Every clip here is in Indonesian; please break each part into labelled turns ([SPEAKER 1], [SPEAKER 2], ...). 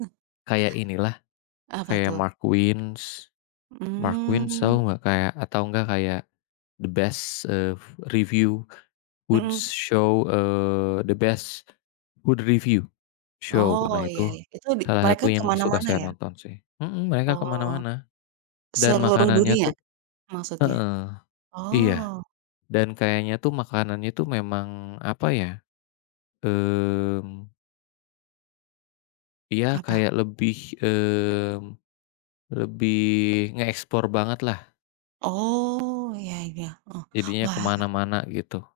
[SPEAKER 1] He
[SPEAKER 2] Kayak inilah,
[SPEAKER 1] Apa
[SPEAKER 2] kayak
[SPEAKER 1] tuh?
[SPEAKER 2] Marquins, Marquins
[SPEAKER 1] Mmm.
[SPEAKER 2] Show nggak kayak atau enggak kayak, the best, eee, review, good
[SPEAKER 1] Mhm.
[SPEAKER 2] show, eee, the best, food review, show
[SPEAKER 1] Oh
[SPEAKER 2] nah
[SPEAKER 1] iya
[SPEAKER 2] itu
[SPEAKER 1] iya itu di
[SPEAKER 2] salah
[SPEAKER 1] mereka
[SPEAKER 2] satu yang suka
[SPEAKER 1] kemana-mana
[SPEAKER 2] saya
[SPEAKER 1] ya?
[SPEAKER 2] nonton sih, mhm, mereka
[SPEAKER 1] Oh,
[SPEAKER 2] kemana-mana, dan
[SPEAKER 1] seluruh
[SPEAKER 2] makanannya
[SPEAKER 1] dunia,
[SPEAKER 2] tuh,
[SPEAKER 1] maksudnya?
[SPEAKER 2] heeh, iya,
[SPEAKER 1] Oh.
[SPEAKER 2] dan kayaknya tuh makanannya itu memang apa ya? Mmm. Iya
[SPEAKER 1] Apa?
[SPEAKER 2] kayak lebih, mmm, lebih ngeeksplor banget lah.
[SPEAKER 1] Oh iya iya oh
[SPEAKER 2] Jadinya
[SPEAKER 1] wah.
[SPEAKER 2] kemana-mana gitu.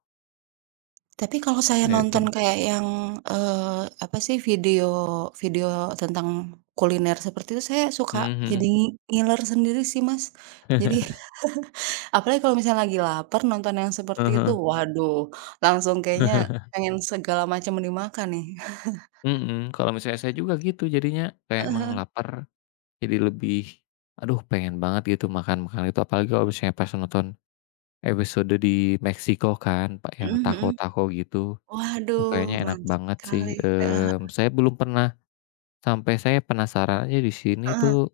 [SPEAKER 1] Tapi kalau saya nonton
[SPEAKER 2] [unintelligible]
[SPEAKER 1] kayak yang, eee, apa sih video video tentang kuliner seperti itu saya suka
[SPEAKER 2] Mmm,
[SPEAKER 1] jadi
[SPEAKER 2] mhm.
[SPEAKER 1] ngi ngiler sendiri sih Mas, jadi apalagi kalau misalnya lagi laper nonton yang seperti
[SPEAKER 2] Heeh
[SPEAKER 1] itu
[SPEAKER 2] heeh.
[SPEAKER 1] waduh langsung kayaknya, pengen segala macem dimakan nih.
[SPEAKER 2] Mhm, kalau misalnya saya juga gitu jadinya kayak
[SPEAKER 1] Heeh
[SPEAKER 2] emang
[SPEAKER 1] heeh.
[SPEAKER 2] lapar, jadi lebih, aduh pengen banget gitu makan-makanan itu apalagi kalau misalnya pas nonton, episode di Meksiko kan, apa
[SPEAKER 1] Mhm
[SPEAKER 2] yang
[SPEAKER 1] mhm,
[SPEAKER 2] taco-taco gitu, duh
[SPEAKER 1] waduh
[SPEAKER 2] kayaknya enak
[SPEAKER 1] mantap
[SPEAKER 2] banget sih,
[SPEAKER 1] sekali, heeh
[SPEAKER 2] mmm,
[SPEAKER 1] heeh.
[SPEAKER 2] saya belum pernah, sampai saya penasarannya di sini
[SPEAKER 1] Heeh.
[SPEAKER 2] tuh,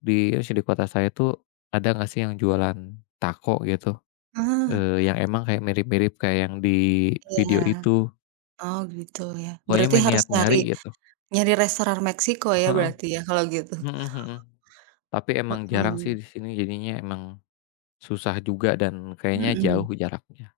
[SPEAKER 2] di [unintelligible] kota saya tuh ada gak sih yang jualan taco gitu?
[SPEAKER 1] Heeh.
[SPEAKER 2] Eee, yang emang kayak mirip-mirip kayak yang di
[SPEAKER 1] Iya,
[SPEAKER 2] video itu.
[SPEAKER 1] oh gitu ya
[SPEAKER 2] Pokoknya
[SPEAKER 1] berarti
[SPEAKER 2] mah
[SPEAKER 1] harus
[SPEAKER 2] niat
[SPEAKER 1] nyari,
[SPEAKER 2] nyari gitu.
[SPEAKER 1] nyari restoran Meksiko ya
[SPEAKER 2] Heeh,
[SPEAKER 1] berarti ya kalau gitu?
[SPEAKER 2] mhm mhm, tapi emang jarang sih
[SPEAKER 1] Heeh.
[SPEAKER 2] di sini jadinya emang, susah juga dan kayaknya
[SPEAKER 1] Mhm.
[SPEAKER 2] jauh jaraknya.